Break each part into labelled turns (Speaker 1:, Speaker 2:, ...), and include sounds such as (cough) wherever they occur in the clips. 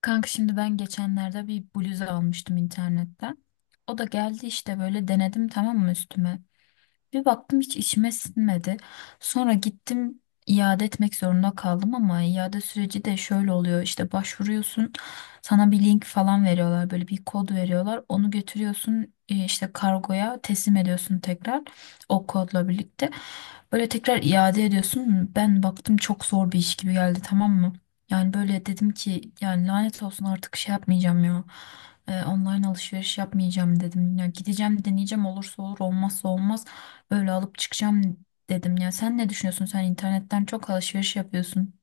Speaker 1: Kanka şimdi ben geçenlerde bir bluz almıştım internetten. O da geldi işte böyle denedim tamam mı üstüme. Bir baktım hiç içime sinmedi. Sonra gittim iade etmek zorunda kaldım ama iade süreci de şöyle oluyor. İşte başvuruyorsun, sana bir link falan veriyorlar, böyle bir kod veriyorlar. Onu götürüyorsun işte kargoya teslim ediyorsun tekrar o kodla birlikte. Böyle tekrar iade ediyorsun. Ben baktım çok zor bir iş gibi geldi, tamam mı? Yani böyle dedim ki yani lanet olsun artık şey yapmayacağım ya. Online alışveriş yapmayacağım dedim. Ya gideceğim deneyeceğim, olursa olur olmazsa olmaz, öyle alıp çıkacağım dedim ya. Sen ne düşünüyorsun? Sen internetten çok alışveriş yapıyorsun.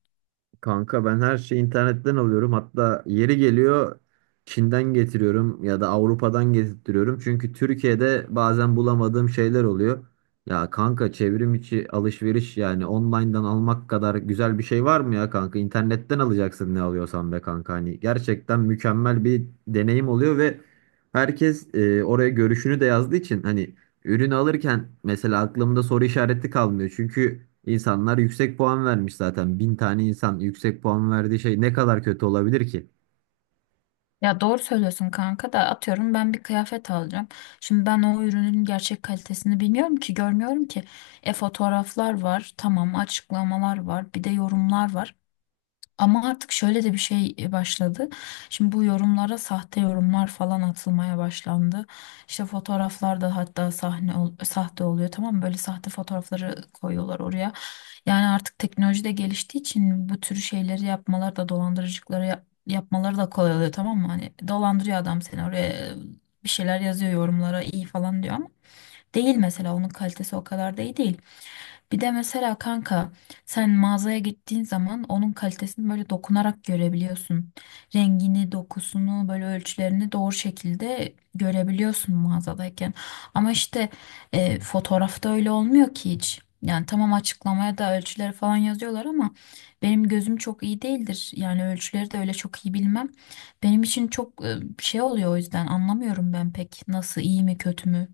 Speaker 2: Kanka ben her şeyi internetten alıyorum. Hatta yeri geliyor Çin'den getiriyorum ya da Avrupa'dan getirtiyorum. Çünkü Türkiye'de bazen bulamadığım şeyler oluyor. Ya kanka çevrim içi alışveriş yani online'dan almak kadar güzel bir şey var mı ya kanka? İnternetten alacaksın ne alıyorsan be kanka. Hani gerçekten mükemmel bir deneyim oluyor ve herkes oraya görüşünü de yazdığı için hani ürün alırken mesela aklımda soru işareti kalmıyor. Çünkü insanlar yüksek puan vermiş zaten. Bin tane insan yüksek puan verdiği şey ne kadar kötü olabilir ki?
Speaker 1: Ya doğru söylüyorsun kanka da atıyorum ben bir kıyafet alacağım. Şimdi ben o ürünün gerçek kalitesini bilmiyorum ki, görmüyorum ki. E fotoğraflar var, tamam, açıklamalar var, bir de yorumlar var. Ama artık şöyle de bir şey başladı. Şimdi bu yorumlara sahte yorumlar falan atılmaya başlandı. İşte fotoğraflarda hatta sahte oluyor, tamam mı? Böyle sahte fotoğrafları koyuyorlar oraya. Yani artık teknoloji de geliştiği için bu tür şeyleri yapmalar da yapmaları da kolay oluyor, tamam mı? Hani dolandırıyor adam seni, oraya bir şeyler yazıyor yorumlara, iyi falan diyor ama değil, mesela onun kalitesi o kadar da iyi değil. Bir de mesela kanka sen mağazaya gittiğin zaman onun kalitesini böyle dokunarak görebiliyorsun. Rengini, dokusunu, böyle ölçülerini doğru şekilde görebiliyorsun mağazadayken. Ama işte fotoğrafta öyle olmuyor ki hiç. Yani tamam, açıklamaya da ölçüleri falan yazıyorlar ama benim gözüm çok iyi değildir. Yani ölçüleri de öyle çok iyi bilmem. Benim için çok şey oluyor, o yüzden anlamıyorum ben pek nasıl, iyi mi kötü mü.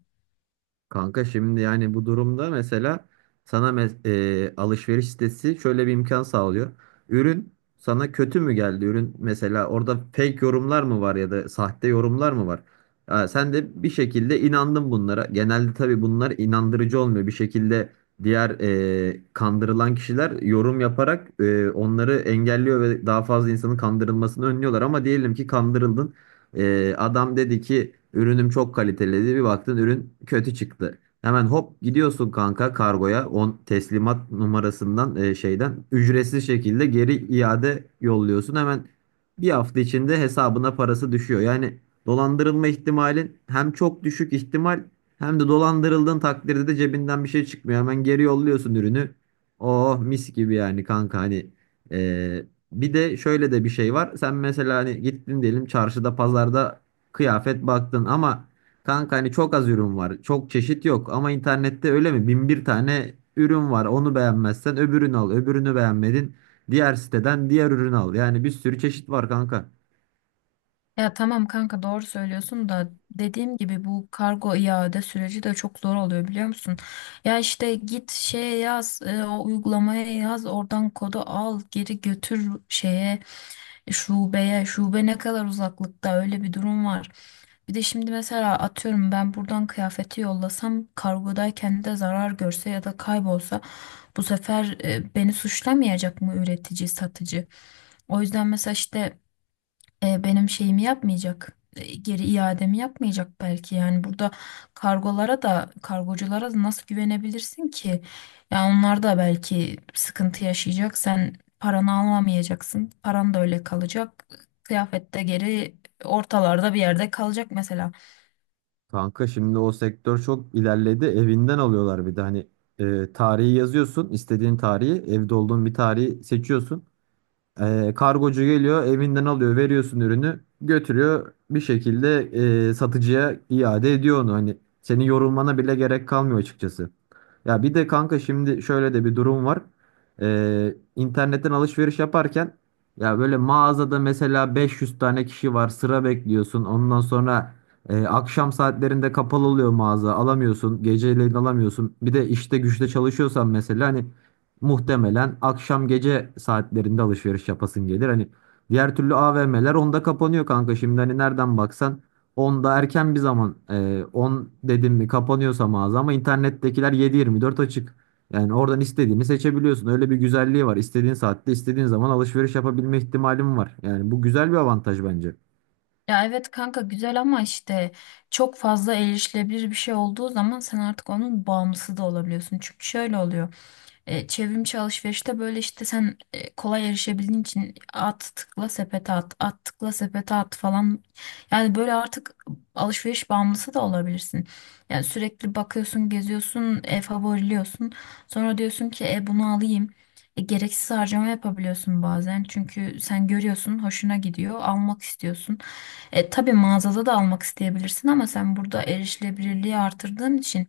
Speaker 2: Kanka şimdi yani bu durumda mesela sana alışveriş sitesi şöyle bir imkan sağlıyor. Ürün sana kötü mü geldi? Ürün mesela orada fake yorumlar mı var ya da sahte yorumlar mı var? Ha, sen de bir şekilde inandın bunlara. Genelde tabii bunlar inandırıcı olmuyor. Bir şekilde diğer kandırılan kişiler yorum yaparak onları engelliyor ve daha fazla insanın kandırılmasını önlüyorlar. Ama diyelim ki kandırıldın. Adam dedi ki ürünüm çok kaliteli dedi. Bir baktın ürün kötü çıktı. Hemen hop gidiyorsun kanka kargoya on teslimat numarasından şeyden ücretsiz şekilde geri iade yolluyorsun. Hemen bir hafta içinde hesabına parası düşüyor. Yani dolandırılma ihtimalin hem çok düşük ihtimal hem de dolandırıldığın takdirde de cebinden bir şey çıkmıyor. Hemen geri yolluyorsun ürünü. Oh mis gibi yani kanka hani bir de şöyle de bir şey var. Sen mesela hani gittin diyelim çarşıda, pazarda kıyafet baktın ama kanka hani çok az ürün var. Çok çeşit yok ama internette öyle mi? Bin bir tane ürün var. Onu beğenmezsen öbürünü al. Öbürünü beğenmedin. Diğer siteden diğer ürün al. Yani bir sürü çeşit var kanka.
Speaker 1: Ya tamam kanka doğru söylüyorsun da dediğim gibi bu kargo iade süreci de çok zor oluyor, biliyor musun? Ya işte git şeye yaz, o uygulamaya yaz, oradan kodu al, geri götür şeye, şubeye. Şube ne kadar uzaklıkta, öyle bir durum var. Bir de şimdi mesela atıyorum ben buradan kıyafeti yollasam kargodayken de zarar görse ya da kaybolsa, bu sefer beni suçlamayacak mı üretici, satıcı? O yüzden mesela işte benim şeyimi yapmayacak. Geri iademi yapmayacak belki. Yani burada kargolara da kargoculara da nasıl güvenebilirsin ki? Ya onlar da belki sıkıntı yaşayacak. Sen paranı alamayacaksın. Paran da öyle kalacak. Kıyafet de geri ortalarda bir yerde kalacak mesela.
Speaker 2: Kanka şimdi o sektör çok ilerledi. Evinden alıyorlar bir de hani tarihi yazıyorsun. İstediğin tarihi, evde olduğun bir tarihi seçiyorsun. Kargocu geliyor, evinden alıyor, veriyorsun ürünü, götürüyor bir şekilde satıcıya iade ediyor onu. Hani senin yorulmana bile gerek kalmıyor açıkçası. Ya bir de kanka şimdi şöyle de bir durum var. İnternetten alışveriş yaparken ya böyle mağazada mesela 500 tane kişi var, sıra bekliyorsun. Ondan sonra akşam saatlerinde kapalı oluyor mağaza, alamıyorsun, geceleyin alamıyorsun. Bir de işte güçte çalışıyorsan mesela hani muhtemelen akşam gece saatlerinde alışveriş yapasın gelir. Hani diğer türlü AVM'ler onda kapanıyor kanka. Şimdi hani nereden baksan onda erken bir zaman 10 dedim mi kapanıyorsa mağaza ama internettekiler 7-24 açık. Yani oradan istediğini seçebiliyorsun. Öyle bir güzelliği var. İstediğin saatte istediğin zaman alışveriş yapabilme ihtimalim var. Yani bu güzel bir avantaj bence.
Speaker 1: Ya evet kanka güzel ama işte çok fazla erişilebilir bir şey olduğu zaman sen artık onun bağımlısı da olabiliyorsun. Çünkü şöyle oluyor. Çevrimiçi alışverişte böyle işte sen kolay erişebildiğin için at tıkla sepete at, at tıkla sepete at falan. Yani böyle artık alışveriş bağımlısı da olabilirsin. Yani sürekli bakıyorsun, geziyorsun, favoriliyorsun. Sonra diyorsun ki e bunu alayım. Gereksiz harcama yapabiliyorsun bazen. Çünkü sen görüyorsun, hoşuna gidiyor, almak istiyorsun. Tabii mağazada da almak isteyebilirsin ama sen burada erişilebilirliği artırdığın için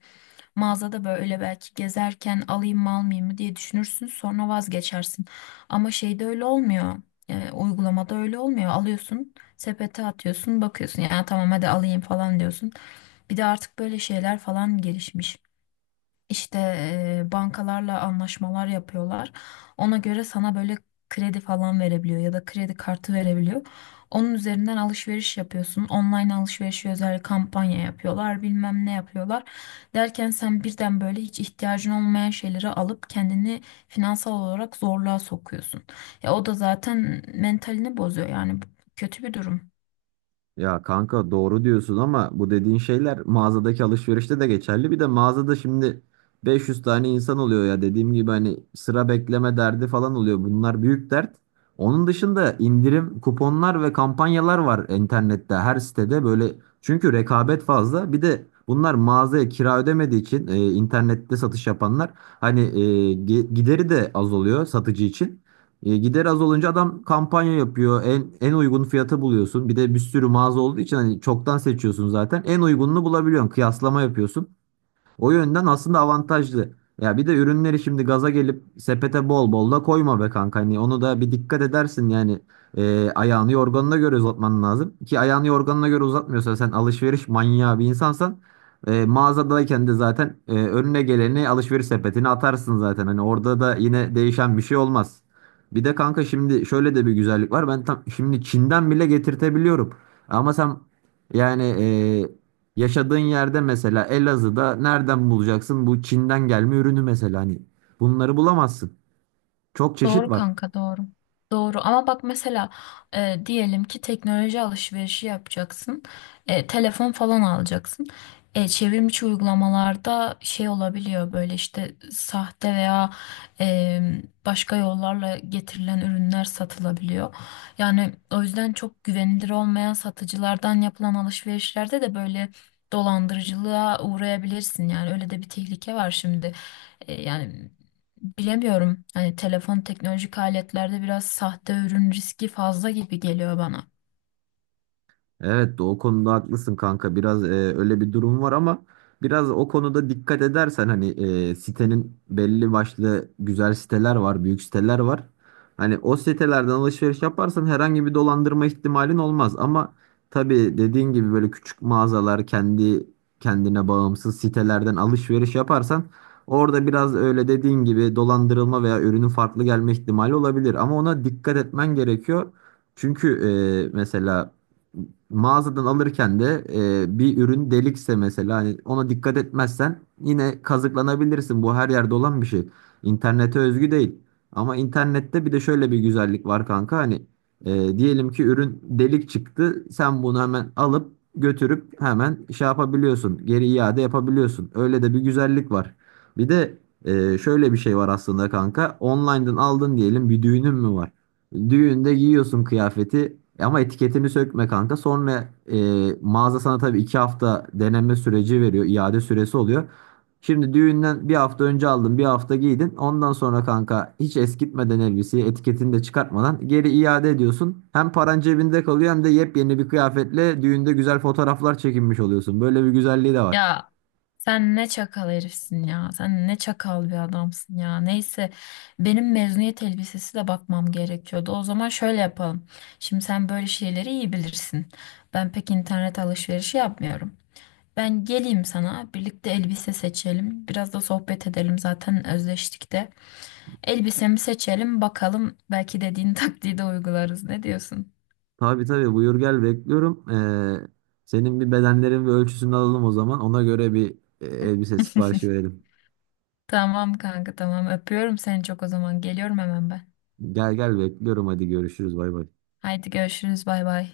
Speaker 1: mağazada böyle belki gezerken alayım mı almayayım mı diye düşünürsün sonra vazgeçersin. Ama şeyde öyle olmuyor. Uygulamada öyle olmuyor. Alıyorsun, sepete atıyorsun, bakıyorsun. Yani tamam hadi alayım falan diyorsun. Bir de artık böyle şeyler falan gelişmiş. İşte bankalarla anlaşmalar yapıyorlar. Ona göre sana böyle kredi falan verebiliyor ya da kredi kartı verebiliyor. Onun üzerinden alışveriş yapıyorsun. Online alışverişi özel kampanya yapıyorlar, bilmem ne yapıyorlar. Derken sen birden böyle hiç ihtiyacın olmayan şeyleri alıp kendini finansal olarak zorluğa sokuyorsun. Ya o da zaten mentalini bozuyor, yani bu kötü bir durum.
Speaker 2: Ya kanka doğru diyorsun ama bu dediğin şeyler mağazadaki alışverişte de geçerli. Bir de mağazada şimdi 500 tane insan oluyor ya dediğim gibi hani sıra bekleme derdi falan oluyor. Bunlar büyük dert. Onun dışında indirim, kuponlar ve kampanyalar var internette her sitede böyle. Çünkü rekabet fazla. Bir de bunlar mağazaya kira ödemediği için internette satış yapanlar hani gideri de az oluyor satıcı için. E, gider az olunca adam kampanya yapıyor. En uygun fiyata buluyorsun. Bir de bir sürü mağaza olduğu için hani çoktan seçiyorsun zaten. En uygununu bulabiliyorsun. Kıyaslama yapıyorsun. O yönden aslında avantajlı. Ya bir de ürünleri şimdi gaza gelip sepete bol bol da koyma be kanka. Hani onu da bir dikkat edersin yani. Ayağını yorganına göre uzatman lazım. Ki ayağını yorganına göre uzatmıyorsan sen alışveriş manyağı bir insansan mağazadayken de zaten önüne geleni alışveriş sepetine atarsın zaten. Hani orada da yine değişen bir şey olmaz. Bir de kanka şimdi şöyle de bir güzellik var. Ben tam şimdi Çin'den bile getirtebiliyorum. Ama sen yani e, yaşadığın yerde mesela Elazığ'da nereden bulacaksın bu Çin'den gelme ürünü mesela hani bunları bulamazsın. Çok çeşit
Speaker 1: Doğru
Speaker 2: var.
Speaker 1: kanka doğru. Doğru ama bak mesela diyelim ki teknoloji alışverişi yapacaksın. Telefon falan alacaksın. Çevrimiçi uygulamalarda şey olabiliyor, böyle işte sahte veya e, başka yollarla getirilen ürünler satılabiliyor. Yani o yüzden çok güvenilir olmayan satıcılardan yapılan alışverişlerde de böyle dolandırıcılığa uğrayabilirsin. Yani öyle de bir tehlike var şimdi. E, yani Bilemiyorum. Hani telefon, teknolojik aletlerde biraz sahte ürün riski fazla gibi geliyor bana.
Speaker 2: Evet o konuda haklısın kanka. Biraz öyle bir durum var ama biraz o konuda dikkat edersen hani sitenin belli başlı güzel siteler var, büyük siteler var. Hani o sitelerden alışveriş yaparsan herhangi bir dolandırma ihtimalin olmaz ama tabii dediğin gibi böyle küçük mağazalar, kendi kendine bağımsız sitelerden alışveriş yaparsan orada biraz öyle dediğin gibi dolandırılma veya ürünün farklı gelme ihtimali olabilir ama ona dikkat etmen gerekiyor. Çünkü mesela mağazadan alırken de bir ürün delikse mesela hani ona dikkat etmezsen yine kazıklanabilirsin. Bu her yerde olan bir şey. İnternete özgü değil. Ama internette bir de şöyle bir güzellik var kanka hani diyelim ki ürün delik çıktı. Sen bunu hemen alıp götürüp hemen şey yapabiliyorsun. Geri iade yapabiliyorsun. Öyle de bir güzellik var. Bir de şöyle bir şey var aslında kanka. Online'dan aldın diyelim bir düğünün mü var? Düğünde giyiyorsun kıyafeti ama etiketini sökme kanka. Sonra mağaza sana tabii 2 hafta deneme süreci veriyor. İade süresi oluyor. Şimdi düğünden bir hafta önce aldın bir hafta giydin. Ondan sonra kanka hiç eskitmeden elbiseyi etiketini de çıkartmadan geri iade ediyorsun. Hem paran cebinde kalıyor hem de yepyeni bir kıyafetle düğünde güzel fotoğraflar çekinmiş oluyorsun. Böyle bir güzelliği de var.
Speaker 1: Ya sen ne çakal herifsin ya. Sen ne çakal bir adamsın ya. Neyse benim mezuniyet elbisesi de bakmam gerekiyordu. O zaman şöyle yapalım. Şimdi sen böyle şeyleri iyi bilirsin. Ben pek internet alışverişi yapmıyorum. Ben geleyim sana, birlikte elbise seçelim. Biraz da sohbet edelim, zaten özleştik de. Elbisemi seçelim bakalım, belki dediğin (laughs) taktiği de uygularız. Ne diyorsun?
Speaker 2: Tabii tabii buyur gel bekliyorum. Senin bir bedenlerin ve ölçüsünü alalım o zaman. Ona göre bir elbise siparişi
Speaker 1: (laughs)
Speaker 2: verelim.
Speaker 1: Tamam kanka tamam, öpüyorum seni çok o zaman. Geliyorum hemen ben.
Speaker 2: Gel gel bekliyorum, hadi görüşürüz, bay bay.
Speaker 1: Haydi görüşürüz, bay bay.